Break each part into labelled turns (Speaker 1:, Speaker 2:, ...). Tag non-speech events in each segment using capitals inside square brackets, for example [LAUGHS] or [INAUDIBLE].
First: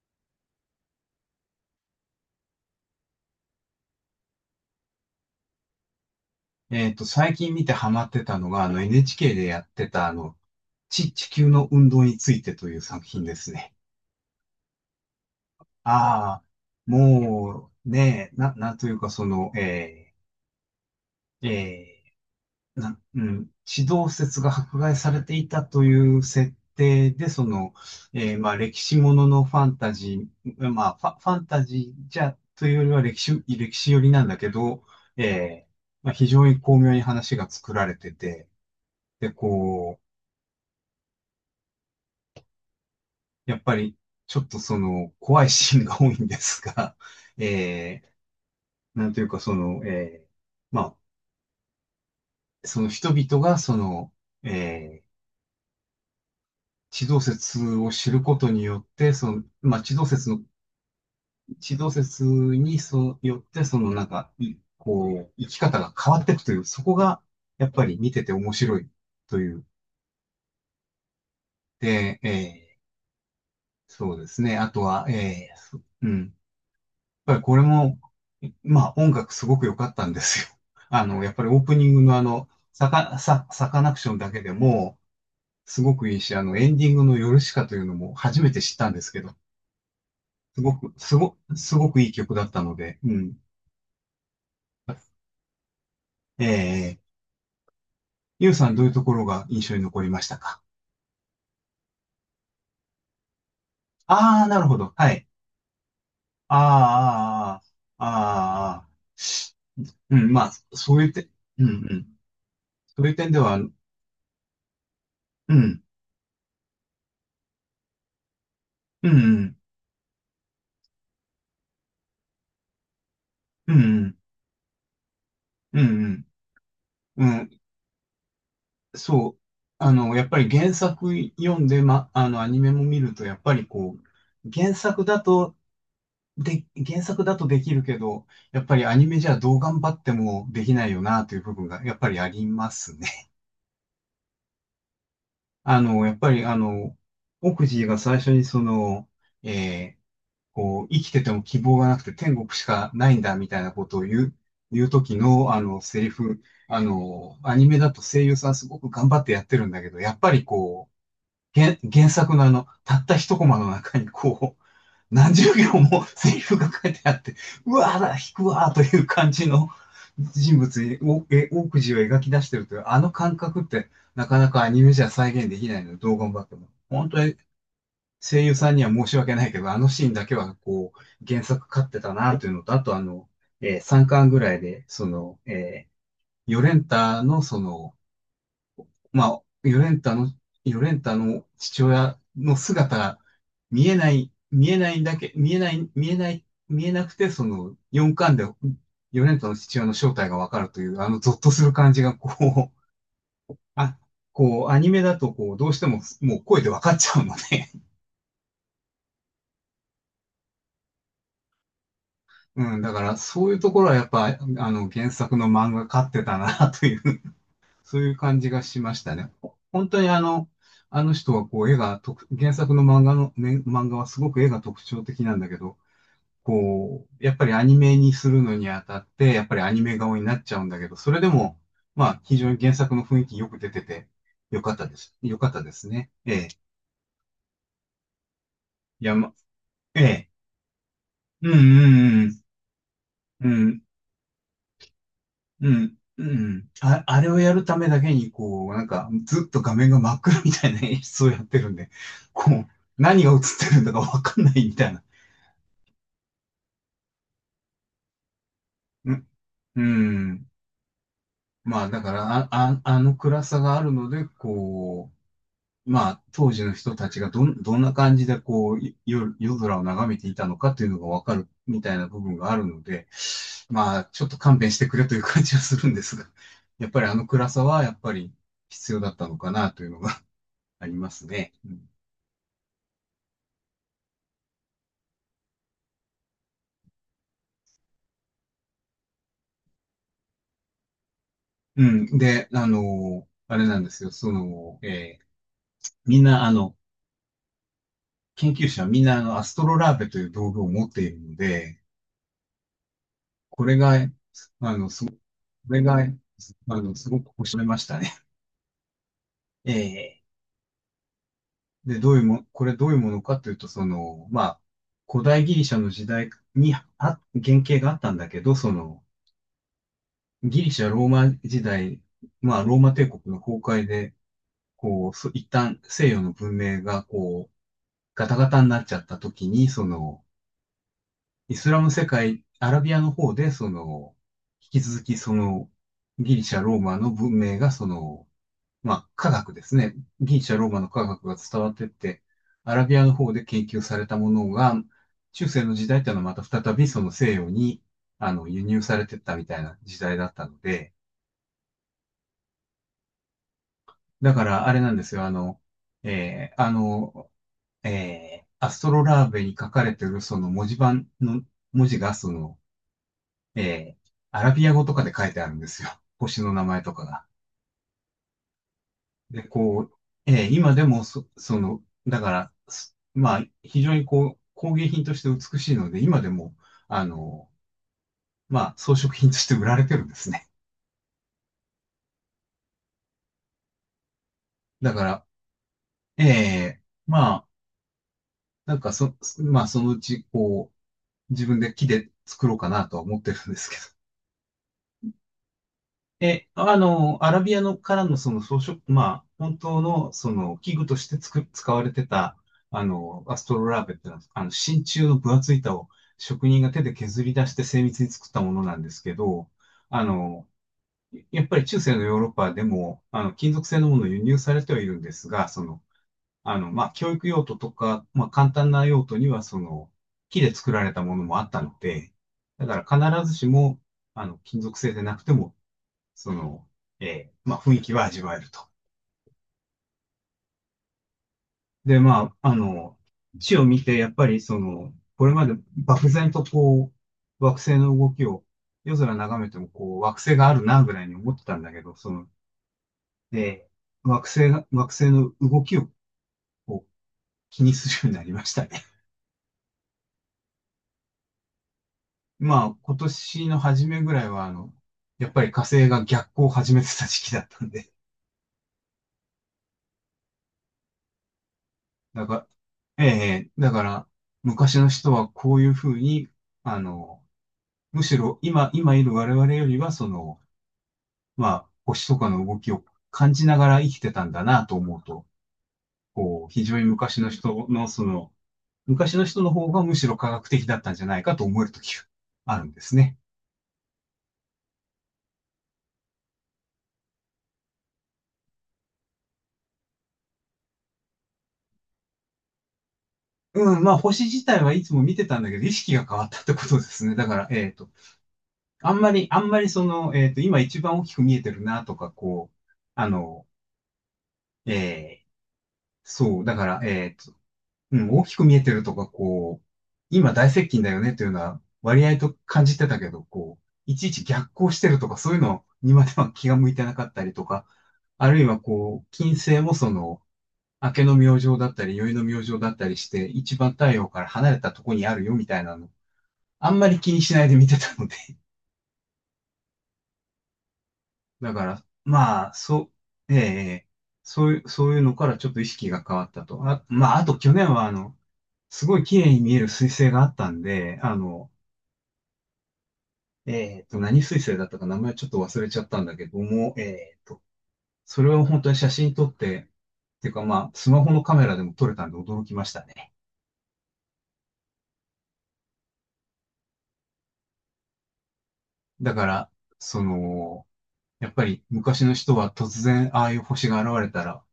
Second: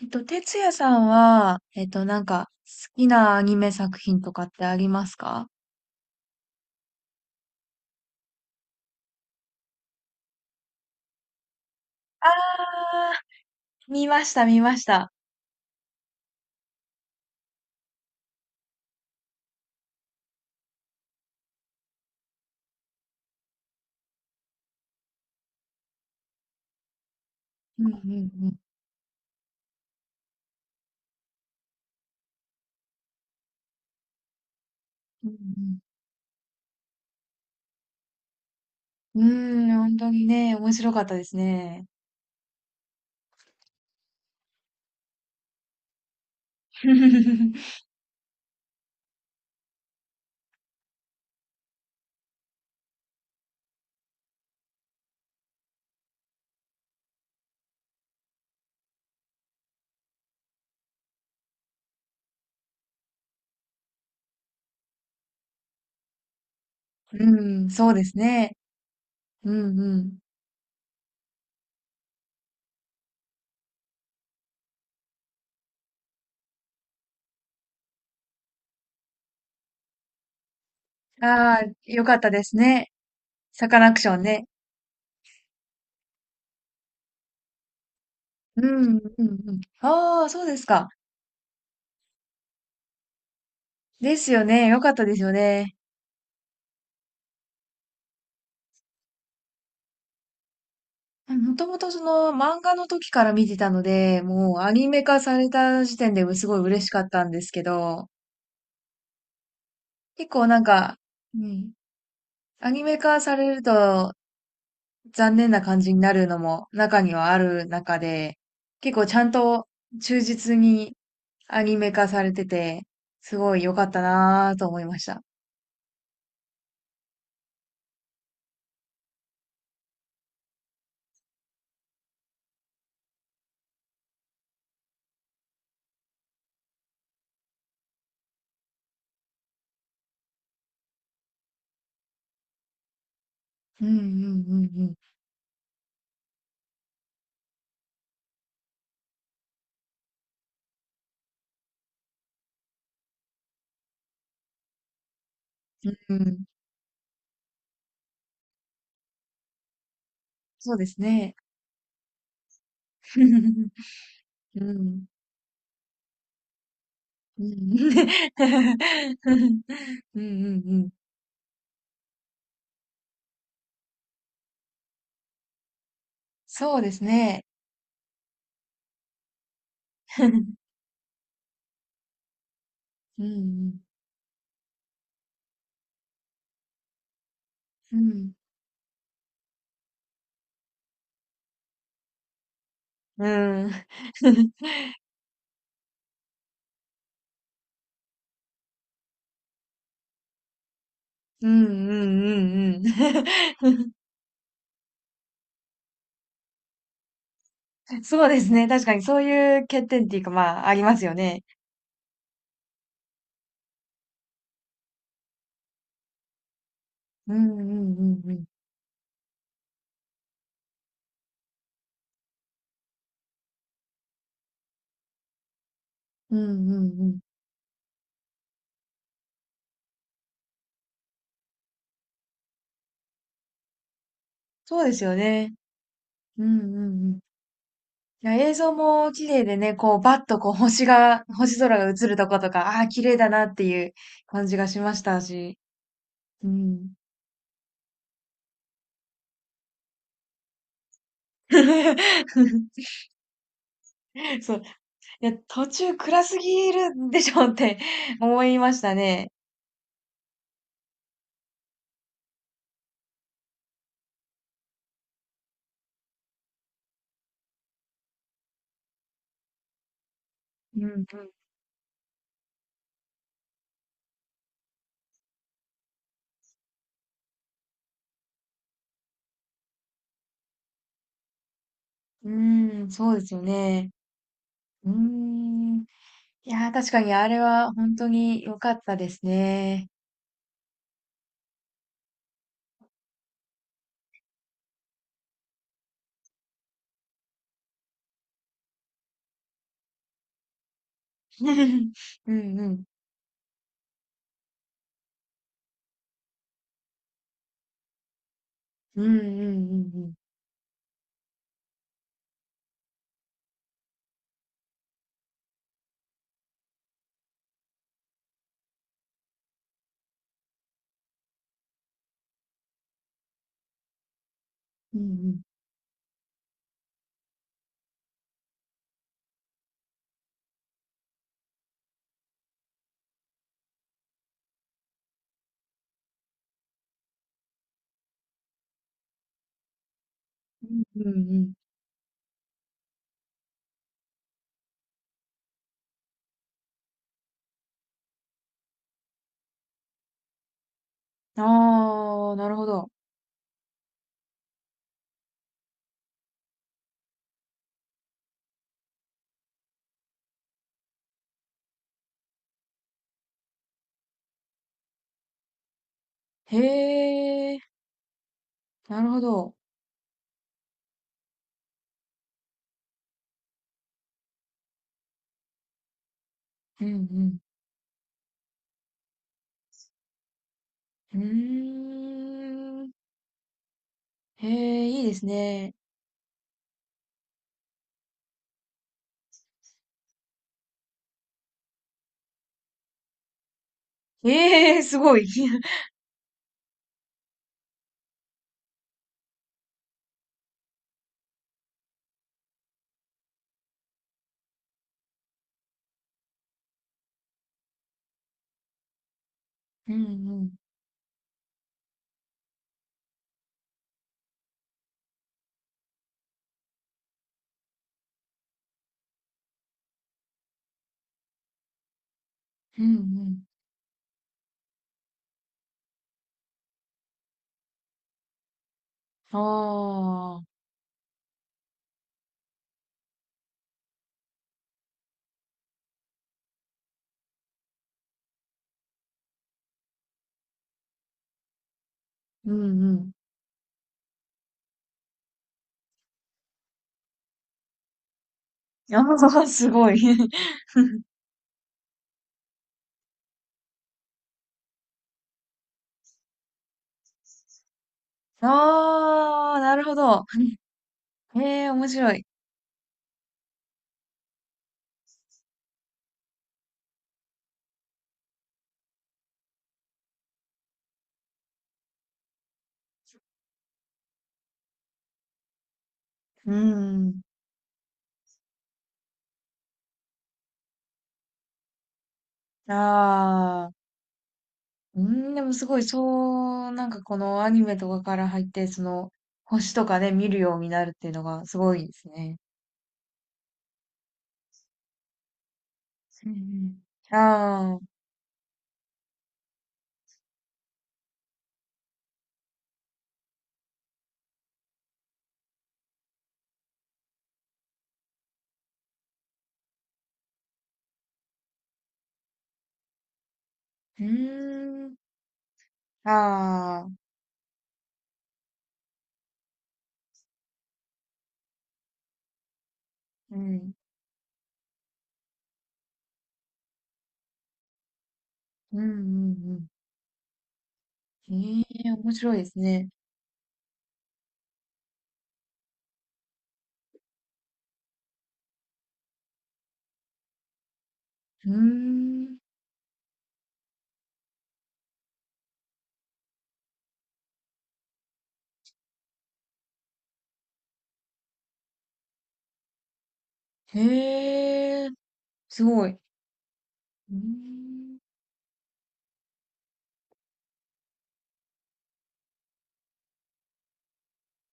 Speaker 1: 哲也さんは、なんか、好きなアニメ作品とかってありますか？
Speaker 2: 最近見てハマってたのが、NHK でやってた、地球の運動に
Speaker 1: あ
Speaker 2: ついてという
Speaker 1: ー、
Speaker 2: 作品ですね。
Speaker 1: 見ました、見ました。
Speaker 2: ああ、もう、ねえ、なんというか、ー、えうん、地動説が迫害されていたという設定で、
Speaker 1: うんう
Speaker 2: ま
Speaker 1: ん
Speaker 2: あ、歴史もののファンタジー、まあ、ファンタジーじゃ、というよりは歴史寄りなんだけど、
Speaker 1: う
Speaker 2: えー、
Speaker 1: ん、
Speaker 2: まあ、非常に巧妙に話が作られてて、
Speaker 1: う
Speaker 2: で、
Speaker 1: ん、うーん本
Speaker 2: こ
Speaker 1: 当
Speaker 2: う、
Speaker 1: にね、面白かったですね。
Speaker 2: やっぱり、ちょっとその、怖いシーンが多いんです
Speaker 1: [LAUGHS] う
Speaker 2: が、[LAUGHS] えー、なんというかその、えー、まあ、その人々がその、えー、地動説を知ることによって、その、まあ、地動説によって、そのなんか、いこう、生き方が変わっていくという、そこが、
Speaker 1: ん。う
Speaker 2: や
Speaker 1: ん、
Speaker 2: っぱ
Speaker 1: そう
Speaker 2: り
Speaker 1: で
Speaker 2: 見
Speaker 1: す
Speaker 2: てて面
Speaker 1: ね。
Speaker 2: 白いと
Speaker 1: う
Speaker 2: いう。
Speaker 1: んうん。
Speaker 2: で、そうですね。あとは、ぱりこれも、まあ音楽すごく良かったんですよ。[LAUGHS] あの、やっぱりオ
Speaker 1: あ
Speaker 2: ープニ
Speaker 1: ー、
Speaker 2: ング
Speaker 1: よか
Speaker 2: の
Speaker 1: っ
Speaker 2: あ
Speaker 1: たで
Speaker 2: の、
Speaker 1: すね。サ
Speaker 2: サ
Speaker 1: カ
Speaker 2: カナ
Speaker 1: ナ
Speaker 2: ク
Speaker 1: ク
Speaker 2: シ
Speaker 1: シ
Speaker 2: ョ
Speaker 1: ョ
Speaker 2: ン
Speaker 1: ン
Speaker 2: だけ
Speaker 1: ね。
Speaker 2: でも、すごくいいし、あの、エンディングのヨルシカというのも初め
Speaker 1: う
Speaker 2: て知ったん
Speaker 1: ん
Speaker 2: ですけ
Speaker 1: うん
Speaker 2: ど、
Speaker 1: うん。あー、そうで
Speaker 2: す
Speaker 1: す
Speaker 2: ご
Speaker 1: か。
Speaker 2: く、すごくいい曲だったので、うん。
Speaker 1: ですよね、よかったですよね。
Speaker 2: えー、ゆうさんどういうところが印象に残りましたか？
Speaker 1: もともとその漫画の時から見てたので、
Speaker 2: ああー、
Speaker 1: もう
Speaker 2: なる
Speaker 1: ア
Speaker 2: ほ
Speaker 1: ニ
Speaker 2: ど。
Speaker 1: メ
Speaker 2: は
Speaker 1: 化
Speaker 2: い。
Speaker 1: された時点ですごい嬉しかったんです
Speaker 2: あ
Speaker 1: け
Speaker 2: あ、あ
Speaker 1: ど、
Speaker 2: あ、あーあー、う
Speaker 1: 結
Speaker 2: ん、ま
Speaker 1: 構
Speaker 2: あ、
Speaker 1: なんか、
Speaker 2: そういう点、
Speaker 1: う
Speaker 2: うん、う
Speaker 1: ん、
Speaker 2: ん。
Speaker 1: アニメ
Speaker 2: そういう
Speaker 1: 化
Speaker 2: 点
Speaker 1: さ
Speaker 2: で
Speaker 1: れ
Speaker 2: は、う
Speaker 1: る
Speaker 2: ん、
Speaker 1: と残念
Speaker 2: う
Speaker 1: な感
Speaker 2: ん、
Speaker 1: じになるのも中にはある中で、結構
Speaker 2: う
Speaker 1: ちゃん
Speaker 2: ん、
Speaker 1: と忠実にアニメ化されてて、すごい
Speaker 2: う
Speaker 1: 良かった
Speaker 2: ん、
Speaker 1: なぁと思いました。
Speaker 2: うん、うん、うん、うん、そう、あの、やっぱり原作読んで、ま、あの、アニメも見ると、やっぱりこう、原作だとできるけど、やっぱりアニメじゃどう頑張ってもできないよな、という部分が、やっぱりありますね。[LAUGHS]
Speaker 1: うんうんうん
Speaker 2: あの、やっぱり、あの、奥地が最初にその、えーこう、生きてても希望がなくて天国しかないんだ、みたいなことを言う時の、あの、
Speaker 1: うん。
Speaker 2: セリ
Speaker 1: う
Speaker 2: フ、
Speaker 1: ん、
Speaker 2: あの、アニメだと声優さんすごく頑張ってやってるんだけど、やっぱり
Speaker 1: そうで
Speaker 2: こう、
Speaker 1: すね。
Speaker 2: 原作のあの、たった一コマの
Speaker 1: [LAUGHS]
Speaker 2: 中にこ
Speaker 1: う
Speaker 2: う、
Speaker 1: ん。うん。
Speaker 2: 何十行もセリフが書いてあって、うわーだ、引くわーという
Speaker 1: [LAUGHS]
Speaker 2: 感
Speaker 1: う
Speaker 2: じ
Speaker 1: ん
Speaker 2: の
Speaker 1: うんうん
Speaker 2: 人
Speaker 1: う
Speaker 2: 物に、
Speaker 1: ん、
Speaker 2: 大くじを描き出してるという、あの感覚ってなかなかアニメじゃ再現できないので、どう頑張っても。
Speaker 1: そうです
Speaker 2: 本当に
Speaker 1: ね。
Speaker 2: 声優さんには申し訳ないけど、あのシーンだけは
Speaker 1: [LAUGHS]
Speaker 2: こう、原作勝ってたなというのと、あとあ
Speaker 1: うん
Speaker 2: の、
Speaker 1: うん。
Speaker 2: 3巻ぐらいで、その、ヨレンタのその、
Speaker 1: うん。
Speaker 2: まあ、ヨレンタの父親の姿が
Speaker 1: うん。
Speaker 2: 見えない、見えないだけ、見えない、見えない、見えなくて、その4巻でヨレンタの父親の正体がわかるという、あのゾッ
Speaker 1: う
Speaker 2: とす
Speaker 1: ん
Speaker 2: る
Speaker 1: うん
Speaker 2: 感じが、う、
Speaker 1: うん
Speaker 2: あ、こう、アニメだと、こう、どうしても、もう声でわかっちゃうので、
Speaker 1: うん。[LAUGHS] そうですね。確かにそういう欠点っていうか、まあ、ありますよね。
Speaker 2: うん、だから、そういうところはやっぱ、あの、原作の漫画勝ってたな、という
Speaker 1: うんうん
Speaker 2: そう
Speaker 1: う
Speaker 2: いう
Speaker 1: んう
Speaker 2: 感
Speaker 1: ん。
Speaker 2: じがしましたね。本当にあの、あの人はこう絵が特、原作の漫画の、ね、漫画はすごく絵が特徴的なんだけど、
Speaker 1: うんうんう
Speaker 2: こ
Speaker 1: ん。
Speaker 2: う、やっぱりアニメにするのにあたって、やっぱりアニメ顔になっちゃうんだけど、それでも、まあ、非常に原作の雰囲気よく出てて、よかっ
Speaker 1: そう
Speaker 2: た
Speaker 1: で
Speaker 2: で
Speaker 1: すよ
Speaker 2: す。よかっ
Speaker 1: ね。
Speaker 2: たですね。え
Speaker 1: う
Speaker 2: え。
Speaker 1: んうんうん。いや、映像
Speaker 2: い
Speaker 1: も
Speaker 2: や、
Speaker 1: 綺
Speaker 2: ま、
Speaker 1: 麗でね、こう、
Speaker 2: え
Speaker 1: バッ
Speaker 2: え。
Speaker 1: とこう、
Speaker 2: う
Speaker 1: 星空が映ると
Speaker 2: んうん
Speaker 1: ことか、ああ、綺麗だな
Speaker 2: うん。
Speaker 1: って
Speaker 2: う
Speaker 1: い
Speaker 2: ん。
Speaker 1: う感じがしましたし。
Speaker 2: うん、う
Speaker 1: う
Speaker 2: ん。
Speaker 1: ん。
Speaker 2: あ、あれをやるためだけに、こう、なんか、ずっと画面が真っ暗みたいな演出をやってるんで、こう、
Speaker 1: [LAUGHS]
Speaker 2: 何が映ってるんだかわかんな
Speaker 1: そう。い
Speaker 2: いみたいな。
Speaker 1: や、途中暗すぎるでしょって思いました
Speaker 2: うん、
Speaker 1: ね。
Speaker 2: うん。まあ、だから、あの暗さがあるので、こう、まあ、当時の人たちがどんな感じで、こう、夜空を眺めていたのかって
Speaker 1: う
Speaker 2: いうの
Speaker 1: ん
Speaker 2: がわかるみたいな部分があるので、まあ、ちょっと勘弁してくれという感じはするんですが、やっぱりあの暗さは、やっぱり必要だったのかなというのがありますね。うん。
Speaker 1: うん、うーん、そうですよね。うーん。いやー、確かにあれは本当に良かったですね。
Speaker 2: うんで、あの、あれなんですよ。その、みんな、あの、研究者はみんな、あの、アストロラーベという道具を持っているので、
Speaker 1: [LAUGHS] うんうん。
Speaker 2: これが、これが、あの、すごく面白いましたね。
Speaker 1: うんうんう
Speaker 2: [LAUGHS]
Speaker 1: んうん。
Speaker 2: えーで、どういうも、これどういうものかというと、その、まあ、古代ギリシャの時代に原型があったんだけど、その、ギリシャ、ローマ時代、まあ、ローマ帝国の崩壊で、
Speaker 1: うんうん。
Speaker 2: 一旦西洋の文明が、こう、ガタガタになっちゃった時に、その、イスラム世界、アラビアの方で、その、引き続き、その、ギリシャ、ローマの文明が、その、まあ、科学ですね。ギリシャ、ローマの
Speaker 1: うん
Speaker 2: 科学が
Speaker 1: うん。
Speaker 2: 伝わってって、アラビアの方で研究されたものが、中世の時代っていうのはまた再びその西洋に、あの、輸入されてったみたいな時代だったので、
Speaker 1: ああー、なるほど。
Speaker 2: だからあれなんですよ、あの、えーあの、アストロラーベに書かれてるその文字盤の文字がその、えーアラビア語とかで書いてあるんですよ。星の
Speaker 1: へ
Speaker 2: 名前とかが。
Speaker 1: え、なるほ
Speaker 2: で、
Speaker 1: ど。
Speaker 2: こう、今でもその、だから、まあ、非常にこう、工芸品として美しいので、今でも、
Speaker 1: う
Speaker 2: あ
Speaker 1: ん
Speaker 2: の、まあ、装飾品として売られてるんですね。
Speaker 1: うん。うーん。へえ、
Speaker 2: だ
Speaker 1: い
Speaker 2: か
Speaker 1: いです
Speaker 2: ら、
Speaker 1: ね。
Speaker 2: えーまあ、なんかそ、まあ、そのうち、こう、自分で木で作ろうかなとは思ってるんですけど。
Speaker 1: ええ、すごい。[LAUGHS]
Speaker 2: え、あの、アラビアのからのその装飾、まあ、本当のその器具として使われてた、あの、アストロラーベってのは、あの、真鍮の分厚い板を職人が手で削り出して精密に作ったものなんですけど、
Speaker 1: うん
Speaker 2: あ
Speaker 1: う
Speaker 2: の、
Speaker 1: ん。
Speaker 2: やっぱり中世のヨーロッパでも、あの、金属製のものを輸入されてはいるんですが、その、あの、まあ、教育用途とか、まあ、簡単な用途には、その、木で作られたものもあったので、だ
Speaker 1: うん
Speaker 2: か
Speaker 1: う
Speaker 2: ら必ず
Speaker 1: ん。
Speaker 2: しも、あの、金属製でなくても、その、まあ、雰囲気は味わえると。
Speaker 1: ああ、
Speaker 2: で、まあ、あの、地を見て、やっぱりその、これまで漠然とこう、惑星の動きを夜空眺めても、こう、惑星があるな、ぐらいに思ってたんだけど、その、
Speaker 1: うんうん。
Speaker 2: で、惑星の動きをこう気にするようになりましたね。
Speaker 1: ああ、すごい。
Speaker 2: [LAUGHS] まあ、今年の初めぐらいは、あの、やっぱり火星が逆行を始めてた時期だったんで、
Speaker 1: ああ、なるほど。へえ、面白い。
Speaker 2: だから、えだから、昔の人はこういうふうに、あの、むしろ今いる我々よりは、その、まあ、星とかの動きを感じながら生きてたんだなと思うと、こ
Speaker 1: う
Speaker 2: う、
Speaker 1: ー
Speaker 2: 非常に昔
Speaker 1: ん。
Speaker 2: の人の、その、昔の人の方がむしろ科学的だったんじゃないかと思えるときがあるんですね。
Speaker 1: ああ。うーん、でもすごい、そう、なんかこのアニメとかから入って、その、星とかね、見るようになるっていうのがすごいですね。
Speaker 2: うん、まあ、星自体はいつも見てたんだけど、意識が変わ
Speaker 1: う
Speaker 2: っ
Speaker 1: ん
Speaker 2: たってことですね。
Speaker 1: うん。
Speaker 2: だから、
Speaker 1: ああ。う
Speaker 2: あんまりその、今一番大きく見えてるなとか、こう、あの、えーそう、だから、うん、大きく見えてるとか、こう、今大接近だよねというのは割合と感じてたけど、こう、い
Speaker 1: ー
Speaker 2: ちいち逆行して
Speaker 1: ん。
Speaker 2: るとか、そういうのにまでは気が向い
Speaker 1: あ
Speaker 2: てな
Speaker 1: あ。
Speaker 2: かったりとか、あるいはこう、金星もその、明けの明星だったり、宵の明星だったりして、
Speaker 1: う
Speaker 2: 一番
Speaker 1: ん。
Speaker 2: 太陽から離れたとこにあるよみたいなの、あんまり気にしないで見てたので。
Speaker 1: うんうんう
Speaker 2: [LAUGHS] だ
Speaker 1: ん。へ
Speaker 2: から、
Speaker 1: え、面白いで
Speaker 2: まあ、
Speaker 1: すね。
Speaker 2: そう、えそういうのからちょっと意識が変わったと。あ、まあ、あと去年はすごい綺麗に見える彗星があったんで、
Speaker 1: うーん。
Speaker 2: 何水星だったか名前ちょっと忘れちゃったんだけども、それを本当に写真撮って、っていうかまあ、スマホのカメラでも撮れたんで驚きましたね。
Speaker 1: へえ、すごい。うーん。
Speaker 2: だから、その、やっぱり昔の人は突然ああいう星が現れたら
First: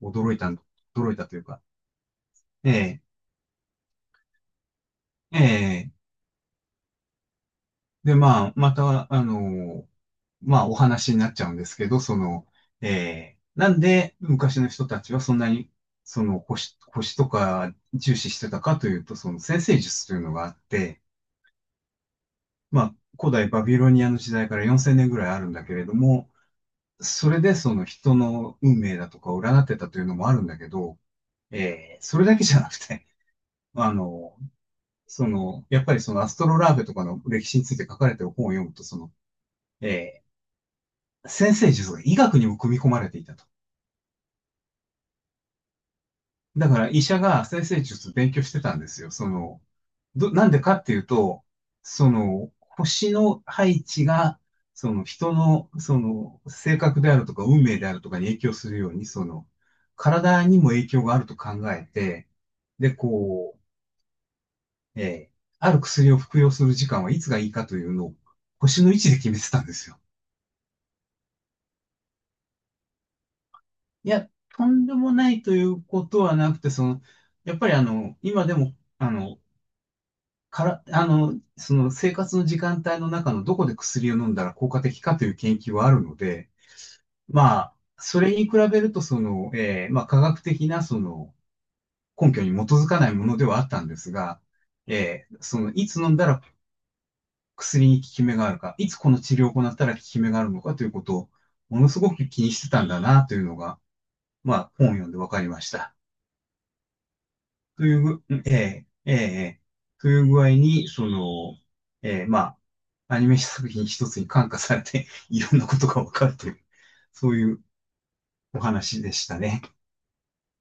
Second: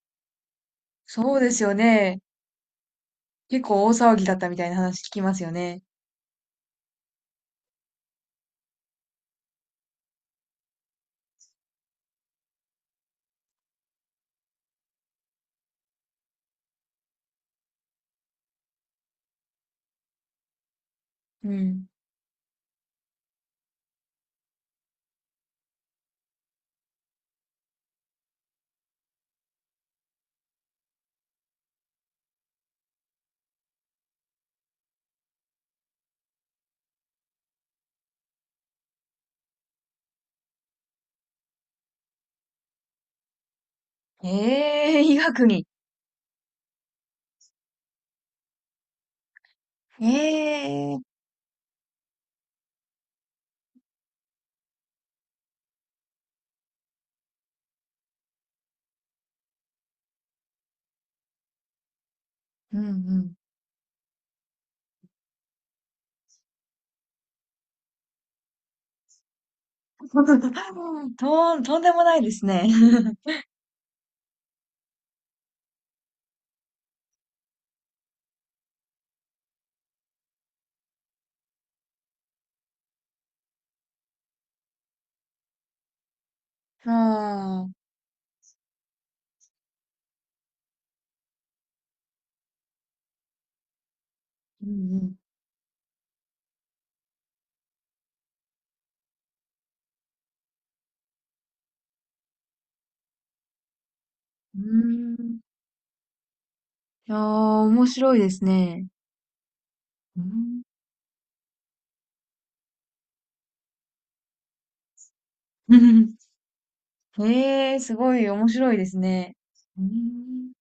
Speaker 2: 驚いたん、驚いた
Speaker 1: そ
Speaker 2: と
Speaker 1: う
Speaker 2: いう
Speaker 1: で
Speaker 2: か、
Speaker 1: すよね。
Speaker 2: ええ
Speaker 1: 結構大騒ぎだったみたいな話聞きますよね。
Speaker 2: ええで、まあ、また、まあ、お話になっちゃうんですけど、その、なんで昔の人たちはそんなに、その、星とか重視してたかというと、その占星術というのがあって、
Speaker 1: うん。
Speaker 2: まあ、古代バビロニアの時代から4,000年ぐらいあるんだけれども、それでその人の運命だとかを占ってたというのもあるんだけど、それだけじゃなくて、あの、その、やっぱりそのアストロラーベとかの歴史について書かれてる本を読むと、その、えー先生術が医学にも組み込まれていたと。
Speaker 1: ええ、医学に。
Speaker 2: だから医者が先生術勉強してたんですよ。その、なんでかってい
Speaker 1: え
Speaker 2: う
Speaker 1: え、
Speaker 2: と、その、星の配置が、その人の、その、性格であるとか、運命であるとかに影響するように、その、体にも影響があると考えて、
Speaker 1: うんう
Speaker 2: で、
Speaker 1: ん。
Speaker 2: こう、ある薬を服用する時間はいつがいいかというのを、星の位置で決めてたんですよ。
Speaker 1: [LAUGHS] とんでもないですね。[LAUGHS]
Speaker 2: いや、とんでもないということはなくて、その、やっぱり今でも、あの、から、あの、その生活の時間帯の中のどこで薬を飲んだら効果的かという研究はあるので、ま
Speaker 1: あ
Speaker 2: あ、
Speaker 1: あ、
Speaker 2: それに比べると、その、まあ、科学的な、その、根拠に基づかないものではあったんですが、
Speaker 1: うんうん。
Speaker 2: その、いつ飲んだら薬に効き目があるか、いつこの治療を行ったら効き目があるのかということを、ものすごく気にしてたんだな、というのが、ま
Speaker 1: う
Speaker 2: あ、本を読ん
Speaker 1: ー
Speaker 2: で分
Speaker 1: ん。
Speaker 2: かりました。
Speaker 1: いやー、
Speaker 2: と
Speaker 1: 面
Speaker 2: いう
Speaker 1: 白い
Speaker 2: ぐ、
Speaker 1: です
Speaker 2: ええ、
Speaker 1: ね。
Speaker 2: ええ、と
Speaker 1: う
Speaker 2: いう具合
Speaker 1: ん。
Speaker 2: に、その、まあ、アニメ作品一つに感化されて、[LAUGHS] いろんなことがわか
Speaker 1: [LAUGHS]
Speaker 2: るという、そういう
Speaker 1: ええ、すごい面
Speaker 2: お
Speaker 1: 白いです
Speaker 2: 話でし
Speaker 1: ね。
Speaker 2: たね。
Speaker 1: うん